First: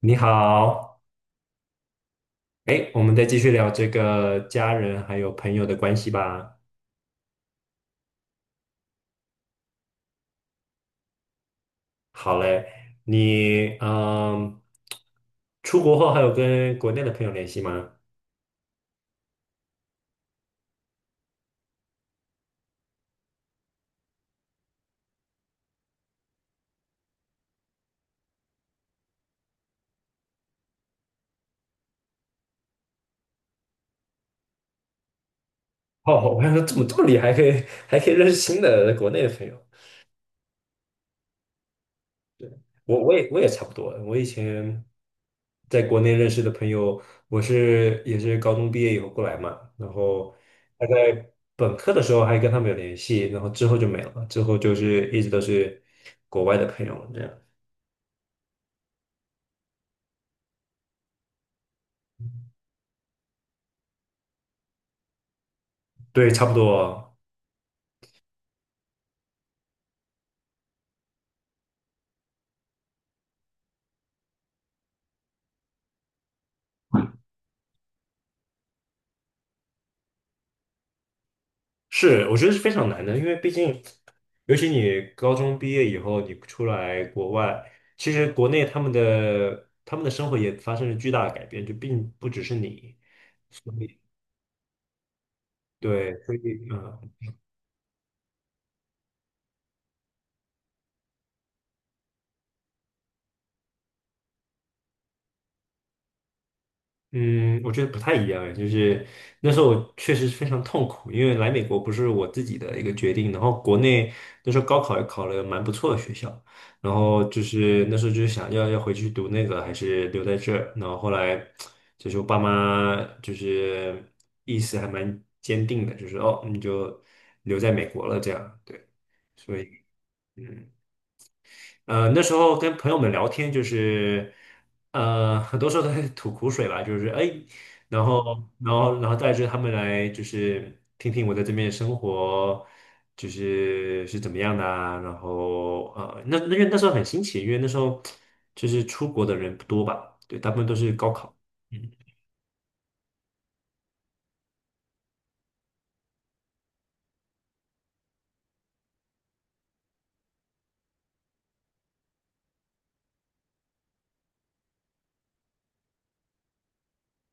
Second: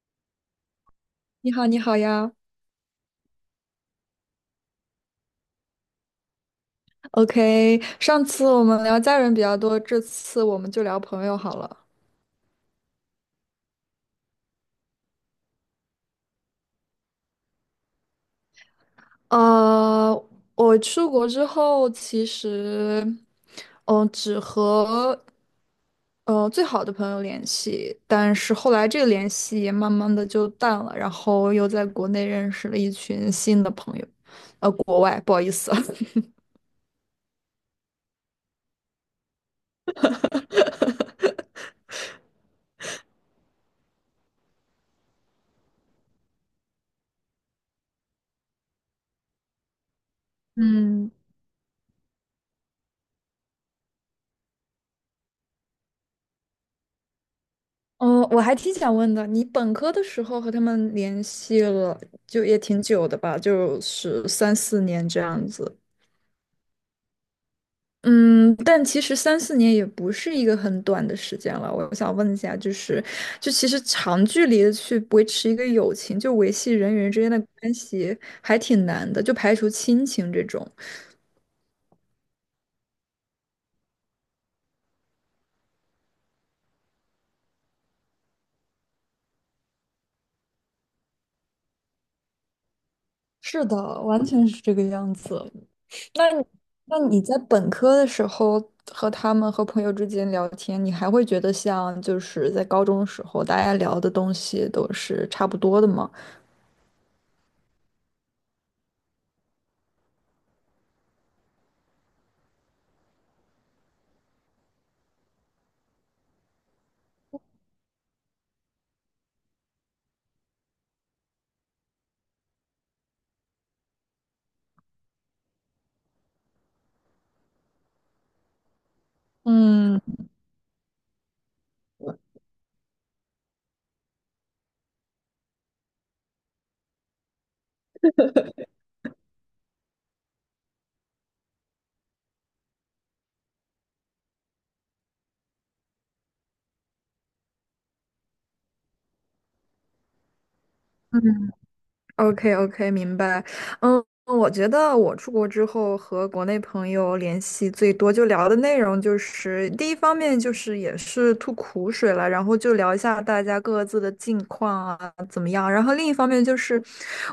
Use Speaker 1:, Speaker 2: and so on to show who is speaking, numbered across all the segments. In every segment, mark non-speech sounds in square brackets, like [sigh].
Speaker 1: 你好。
Speaker 2: 你好，你好呀。
Speaker 1: 哎，我们再继续聊这个家人还有朋友的关系吧。
Speaker 2: OK，上次我们聊家人比较多，这次我们就聊朋友好了。
Speaker 1: 好嘞，你出国后还有跟国内的朋友联系吗？
Speaker 2: 呃，我出国之后，其实，只和最好的朋友联系，但是后来这个联系也慢慢的就淡了，然后又在国内认识了一群新的朋友，国外，不好意思。
Speaker 1: 哦，
Speaker 2: [laughs]
Speaker 1: 我还说怎么这么厉害，还可以认识新的国内的朋友。我也差不多。我以前在国内认识的朋友，我是也是高中毕业以后过来嘛，然后大
Speaker 2: 嗯。
Speaker 1: 概本科的时候还跟他们有联系，然后之后就没了，之后就是一直都是国外的朋友这样。
Speaker 2: 哦，我还挺想问的，你本科的时候和他们联系了，就也挺久的吧，就是三四年这样子。
Speaker 1: 对，差不多
Speaker 2: 嗯，但其实三四年也不是一个很短的时间了。我想问一下，就是，就其实长距离的去维持一个友情，就维系人与人之间的关系，还挺难的，就排除亲情这种。
Speaker 1: 是。我觉得是非常难的，因为毕竟，尤其你高中毕业以后，你出来国外，其实国内他们的生活也发生了巨大的改变，就并不只是你，
Speaker 2: 是
Speaker 1: 所以
Speaker 2: 的，完全是这个样子。
Speaker 1: 对，
Speaker 2: 那
Speaker 1: 所以
Speaker 2: 你那
Speaker 1: 嗯。
Speaker 2: 你在本科的时候和他们和朋友之间聊天，你还会觉得像就是在高中的时候大家聊的东西都是差不多的吗？
Speaker 1: 嗯，我觉得不太一样哎。就是那时候我确实非常痛苦，因为来美国不是我自己的一个决定，然后国内那时候高考也考了蛮不错的学校，然后就是那时候就是想要要回去读那个还是留在这儿，然后后来就是我爸妈就是意思还蛮坚定的，就是哦你就留在美国了这样，对，所以。
Speaker 2: 嗯
Speaker 1: 嗯。那时候跟朋友们聊天，就是很多时候都在吐苦水吧，就是哎，然后，然后带着他们来，就是听听我在这边的生活，就是是怎么样的啊，然后那因为那时候很新奇，因为那时候就是出国的人不多吧。对，大部分都是高考。嗯
Speaker 2: OK OK,明白。嗯，我觉得我出国之后和国内朋友联系最多，就聊的内容就是第一方面就是也是吐苦水了，然后就聊一下大家各自的近况啊怎么样。然后另一方面就是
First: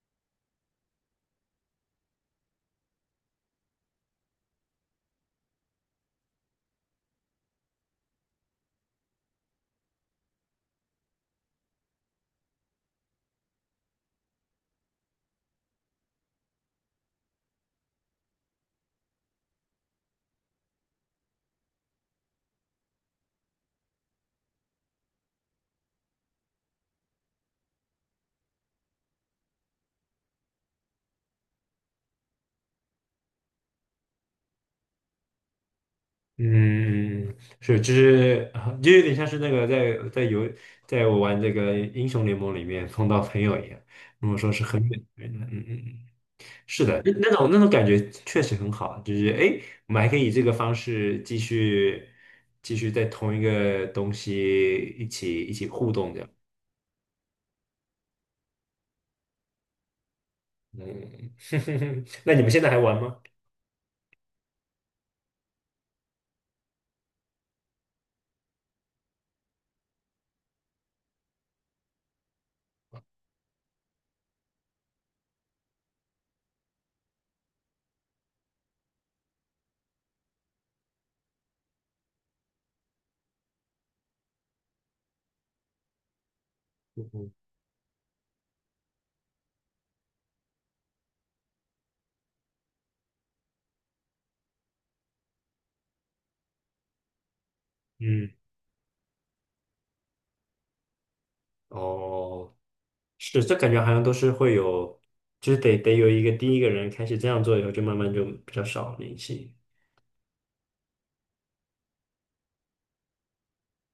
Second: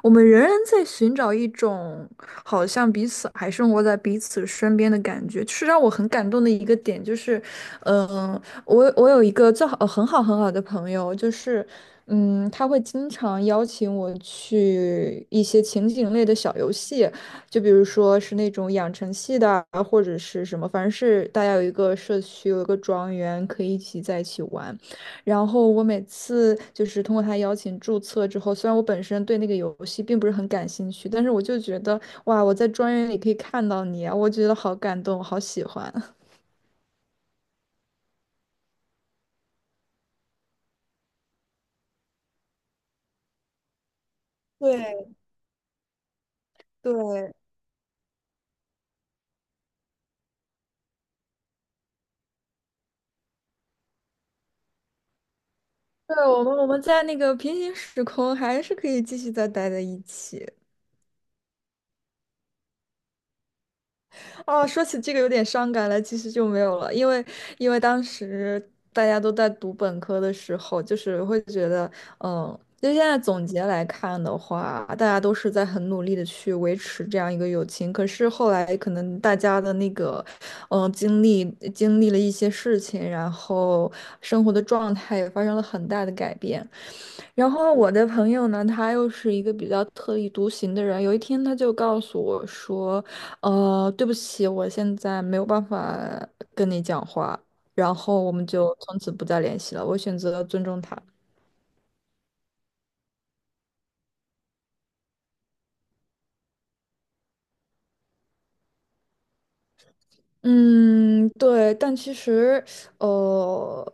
Speaker 2: 我们仍然在寻找一种好像彼此还生活在彼此身边的感觉，是让我很感动的一个点，就是嗯。我有一个最好很好很好的朋友，就是嗯，他会经常邀请我去一些情景类的小游戏，就比如说是那种养成系的啊，或者是什么，反正是大家有一个社区，有一个庄园，可以一起在一起玩。然后我每次就是通过他邀请注册之后，虽然我本身对那个游戏并不是很感兴趣，但是我就觉得哇，我在庄园里可以看到你啊，我觉得好感动，我好喜欢。[laughs]
Speaker 1: 嗯，是，就是啊就有点像是那个在在游，在我玩这个英雄联盟里面碰到朋友一样，如果说是很远的
Speaker 2: 对
Speaker 1: 人，嗯嗯嗯，是的。那那
Speaker 2: 对，
Speaker 1: 种那种感觉确实很好，就是诶，我们还可以以这个方式继续继续在同一个东西一起互动
Speaker 2: 对，
Speaker 1: 这样。
Speaker 2: 我们在那个平行时空还是可以继续再待在一起。
Speaker 1: 嗯。[laughs] 那你们现在还玩吗？
Speaker 2: 哦，说起这个有点伤感了，其实就没有了，因为因为当时大家都在读本科的时候，就是会觉得，嗯，就现在总结来看的话，大家都是在很努力的去维持这样一个友情，可是后来可能大家的那个，嗯，经历了一些事情，然后生活的状态也发生了很大的改变。
Speaker 1: 嗯，
Speaker 2: 然后我的朋友呢，他又是一个比较特立独行的人。有一天，他就告诉我说："对不起，我现在没有办法跟你讲话。"然后
Speaker 1: 嗯。
Speaker 2: 我们就从此不再联系了。我选择了尊重他。
Speaker 1: 哦，是，这感觉好像都是会有，就是得有一个第一个人开始这样做以后，就慢慢就比较少联系。
Speaker 2: 嗯，对，但其实，呃，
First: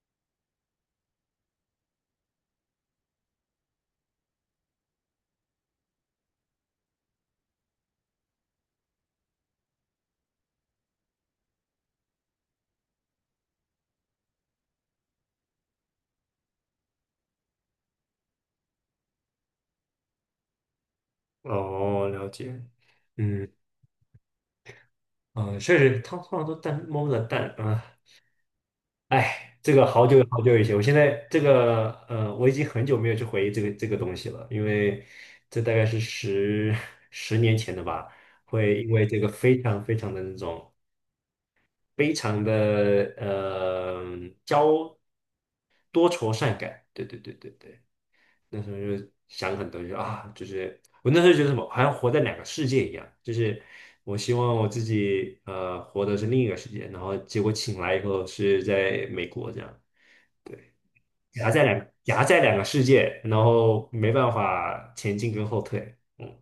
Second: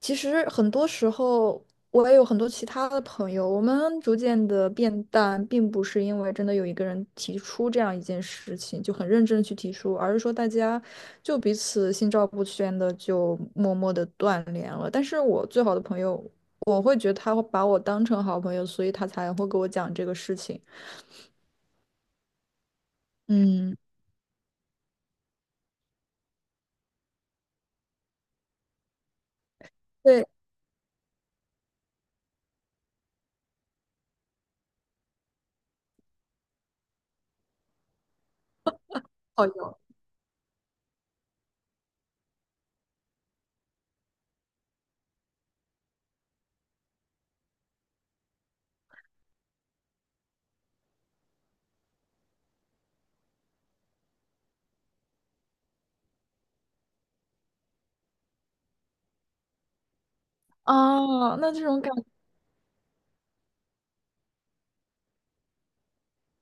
Speaker 2: 其实很多时候我也有很多其他的朋友，我们逐渐的变淡，并不是因为真的有一个人提出这样一件事情就很认真地去提出，而是说大家就彼此心照不宣的就默默的断联了。但是我最好的朋友，我会觉得他会把我当成好朋友，所以他才会给我讲这个事情。
Speaker 1: 哦，了解。嗯
Speaker 2: 嗯，
Speaker 1: 嗯，确实，他通常都蛋摸不着蛋啊。哎，这个好久
Speaker 2: 对，
Speaker 1: 好久以前，我现在我已经很久没有去回忆这个东西了，因为这大概是十 [laughs] 十年前的吧。会因为这个
Speaker 2: 好
Speaker 1: 非
Speaker 2: 友
Speaker 1: 常非常的那种非常的呃交多愁善感，对对对对对。那时候就想很多，就啊，就是我那时候觉得什么，好像活在两个世界一样，就是我希望我自己活的是另一个世界，然后结果醒来以后是在美国这样，
Speaker 2: 啊，那这种感。
Speaker 1: 夹在两个世界，然后没办法前进跟后退，嗯。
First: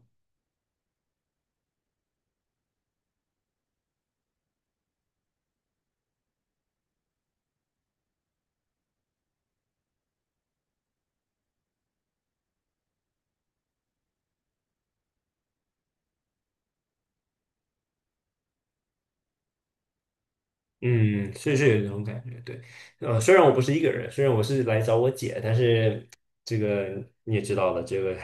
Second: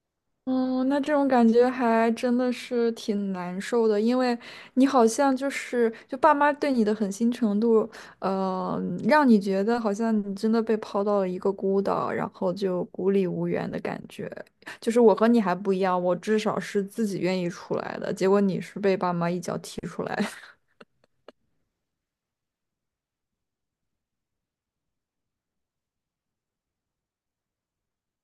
Speaker 2: 嗯，那这种感觉还真的是挺难受的，因为你好像就是就爸妈对你的狠心程度，呃，让你觉得好像你真的被抛到了一个孤岛，然后就孤立无援的感觉。就是我和你还不一样，我至少是自己愿意出来的，结果你是被爸妈一脚踢出来的
Speaker 1: 嗯，是是有这种感觉，对。虽然我不是一个人，虽然我是来找我姐，但是这个你也知道的，这个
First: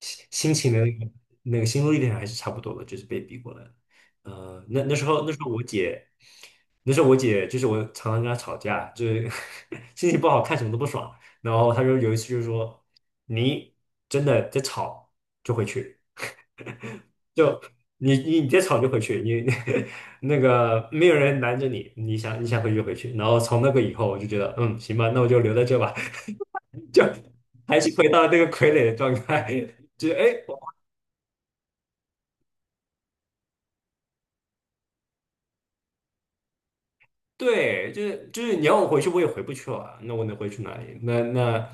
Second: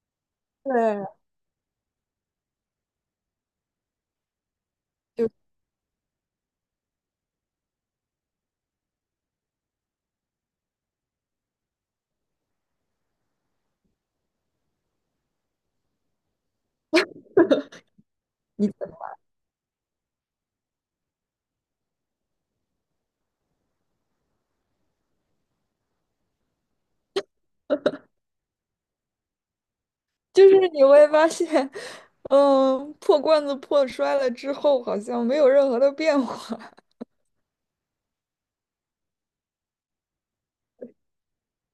Speaker 1: 心情的那
Speaker 2: 对，
Speaker 1: 个
Speaker 2: [laughs]
Speaker 1: 那个心路历程还是差不多的，就是被逼过来的。呃，那那时候那时
Speaker 2: 就
Speaker 1: 候我姐，那时候我姐就是我常常跟她吵架，就是 [laughs] 心情不好看什么都不爽，然后她就有一次就是说你真的在吵就回去。就你再吵就
Speaker 2: 你
Speaker 1: 回去，你 [laughs] 那个没有人拦着你，你想回去就回去。然后从那个以后，我就觉得嗯行吧，那我就留在这吧，[laughs] 就还是回到那个傀儡的状态。[laughs] 就是哎，
Speaker 2: 就是
Speaker 1: 我
Speaker 2: 你会发现，嗯，破罐子破摔了之后，好像没有任何的变化。
Speaker 1: 对，就是你要我回去，我也回不去了，那我能回去哪里？那那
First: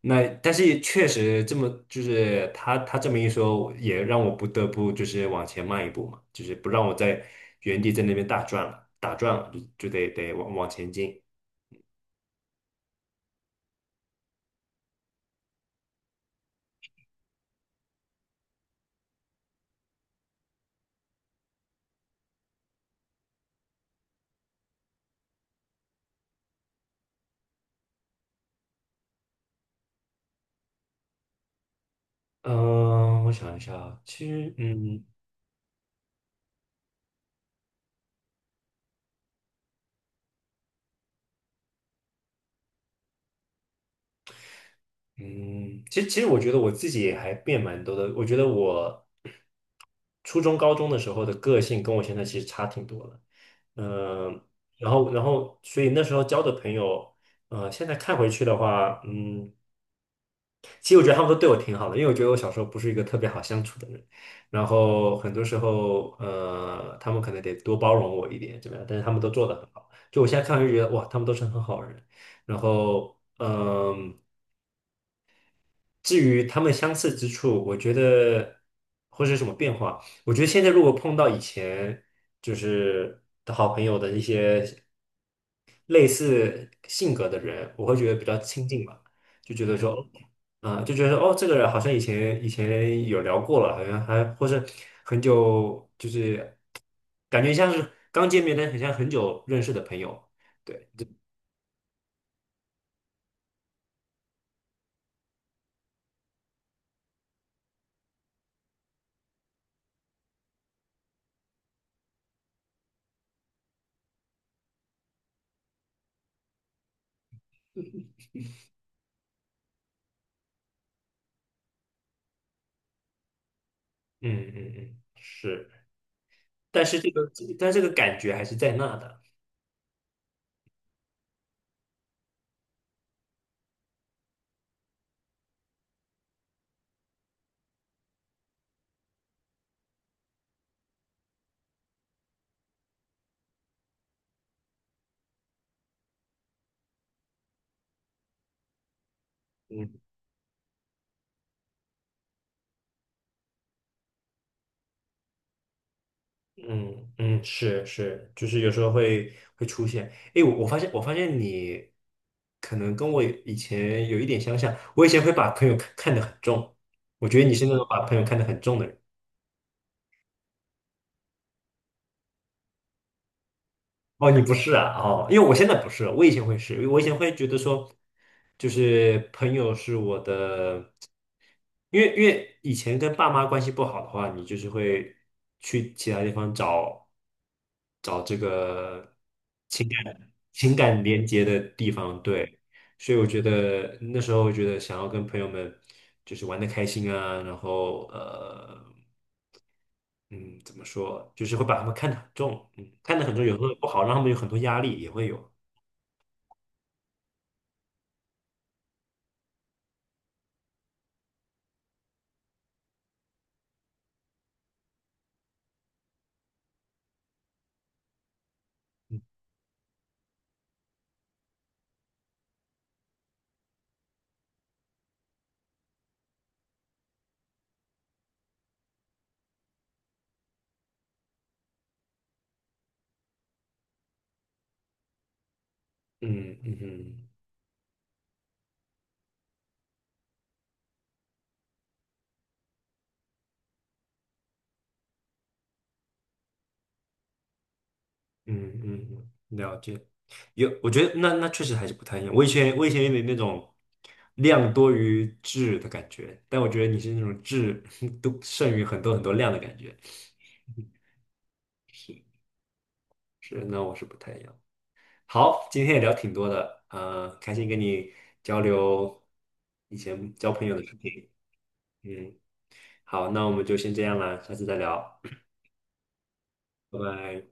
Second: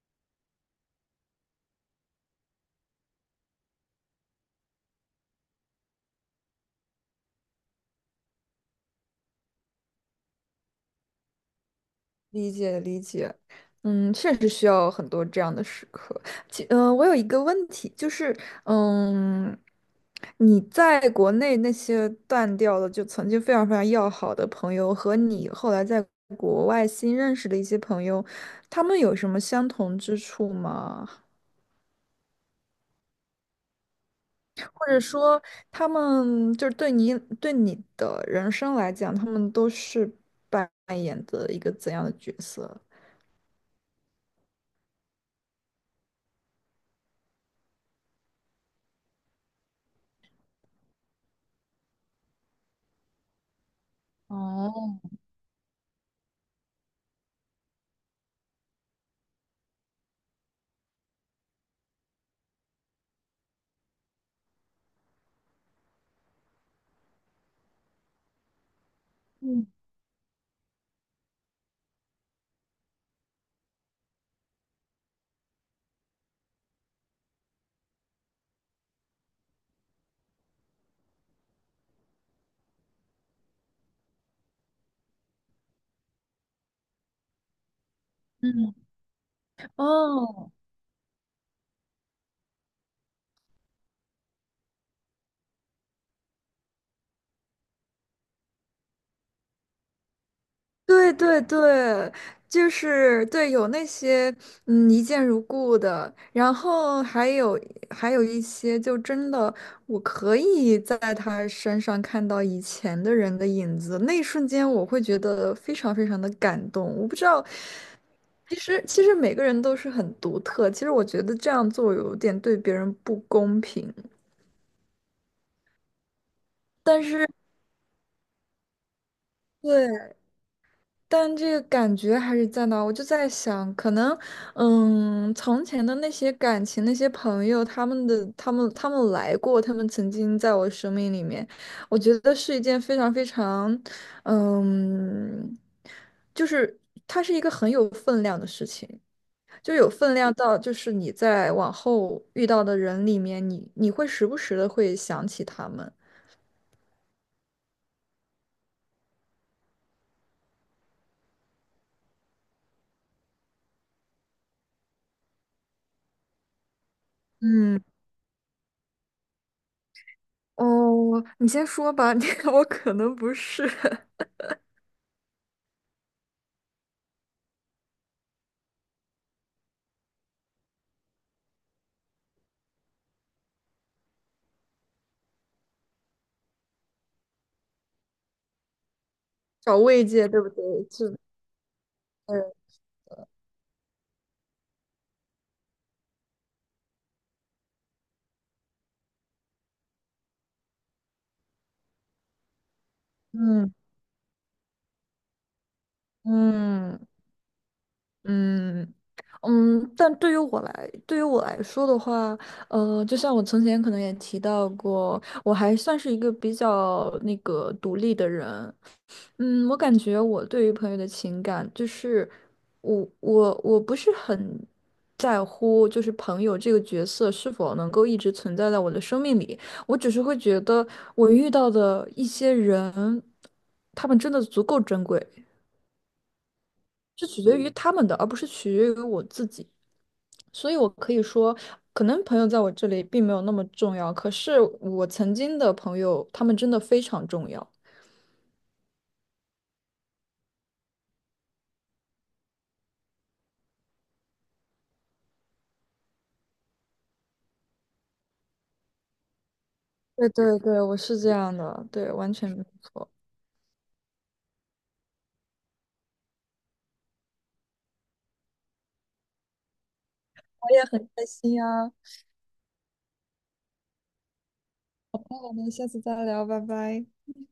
Speaker 1: 那，但是确实这么就是他这么一说，也让我不得不就是往前迈一步嘛，就是不让我在原地在那边打转了，就得往前进。
Speaker 2: 理解理解，嗯，确实需要很多这样的时刻。我有一个问题，就是，嗯，你在国内那些断掉的，就曾经非常非常要好的朋友，和你后来在国外新认识的一些朋友，他们有什么相同之处吗？
Speaker 1: 嗯，我想一下啊，其实，
Speaker 2: 或者说，他们就是对你对你的人生来讲，他们都是扮演的一个怎样的角色？
Speaker 1: 嗯，其实我觉得我自己也还变蛮多的。我觉得我初中、高中的时候的个性跟我现在其实差挺多的。嗯，然后，所以那时候交的朋友，现在看回去的话，嗯。其实我觉得他们都对我挺好的，因为我觉得我小时候不是一个特别好相处的人，然后很多时候，他们可能得多包容我一点，怎么样？但是他们都做得很好，就我现在看就觉得哇，他们都是很好的人。然后，嗯、至于他们相似之处，我觉得或是什么变化，我觉得现在如果碰到以前就是的好朋友的一些类似性格的人，我会觉得比较亲
Speaker 2: 嗯，
Speaker 1: 近吧，就觉得说，
Speaker 2: 哦，
Speaker 1: 啊、就觉得说哦，这个人好像以前有聊过了，好像还或是很久，就是感觉像是刚见面，但很像很久认识的朋友。对，
Speaker 2: 对对对，就是对，有那些嗯一见如故的，然后还有还有一些就真的我可以在他身上看到以前的人的影子，那一瞬间我会觉得非常非常的感动。我不知道，其实每个人都是很独特，其实我觉得这样做有点对别人不公平。
Speaker 1: 嗯嗯嗯，是，但是
Speaker 2: 但
Speaker 1: 这个但这个感觉还是在那的。
Speaker 2: 对，但这个感觉还是在那儿我就在想，可能，嗯，从前的那些感情、那些朋友，他们来过，他们曾经在我生命里面，我觉得是一件非常非常，嗯，就是它是一个很有分量的事情，就有
Speaker 1: 嗯。
Speaker 2: 分量到，就是你在往后遇到的人里面，你会时不时的会想起他们。
Speaker 1: 嗯嗯，是是，就是有时候会出现。哎，我发现你可能跟我以前有一点相像，我以前会把朋友看得很重，我觉得你是那
Speaker 2: 嗯，
Speaker 1: 种把朋友看得很重的人。
Speaker 2: 哦，你先说吧，[laughs] 我可能不是。
Speaker 1: 哦，你不是啊？哦，因为我现在不是，我以前会是，我以前会觉得说，就是朋友是我的，因为以前跟爸妈关系不好的话，你就是会去其他地方找这个
Speaker 2: 找慰藉，对不对？
Speaker 1: 情感
Speaker 2: 是，
Speaker 1: 连接的地方，对。所以我觉得那时候我觉得想要跟朋友们就是玩的开心啊，然后嗯，怎么说，就是会把他们看得很重。嗯，看得很重，有时
Speaker 2: 嗯
Speaker 1: 候不好，让他们有很多压力，也会有。
Speaker 2: 嗯嗯嗯。但对于我来，对于我来说的话，就像我从前可能也提到过，我还算是一个比较那个独立的人，嗯，我感觉我对于朋友的情感，就是我不是很在乎，就是朋友这个角色是否能够一直存在在我的生命里。我只是会觉得我遇到的一些人，他们真的足够珍贵，
Speaker 1: 嗯嗯嗯
Speaker 2: 是取决于他们的，而不是取决于我自己。所以我可以说，可能朋友在我这里并没有那么重要，可是我曾经的朋友，他们真的非常重要。
Speaker 1: 嗯，了解。有，我觉得那那确实还是不太一样，我以前有点那种量多于质的感觉，但我觉得你是那种质 [laughs] 都胜于很多很多量的感觉。
Speaker 2: 对对对，我是这样的，对，完全没错。
Speaker 1: 是，那我是不太一样。好，今天也聊挺多的，呃，开心跟你交流以前交
Speaker 2: 我
Speaker 1: 朋友的
Speaker 2: 也
Speaker 1: 事
Speaker 2: 很开
Speaker 1: 情。
Speaker 2: 心呀！
Speaker 1: 嗯，好，那我们就先这样啦，下次再聊，
Speaker 2: 那我们下次再聊，拜
Speaker 1: 拜
Speaker 2: 拜。
Speaker 1: 拜。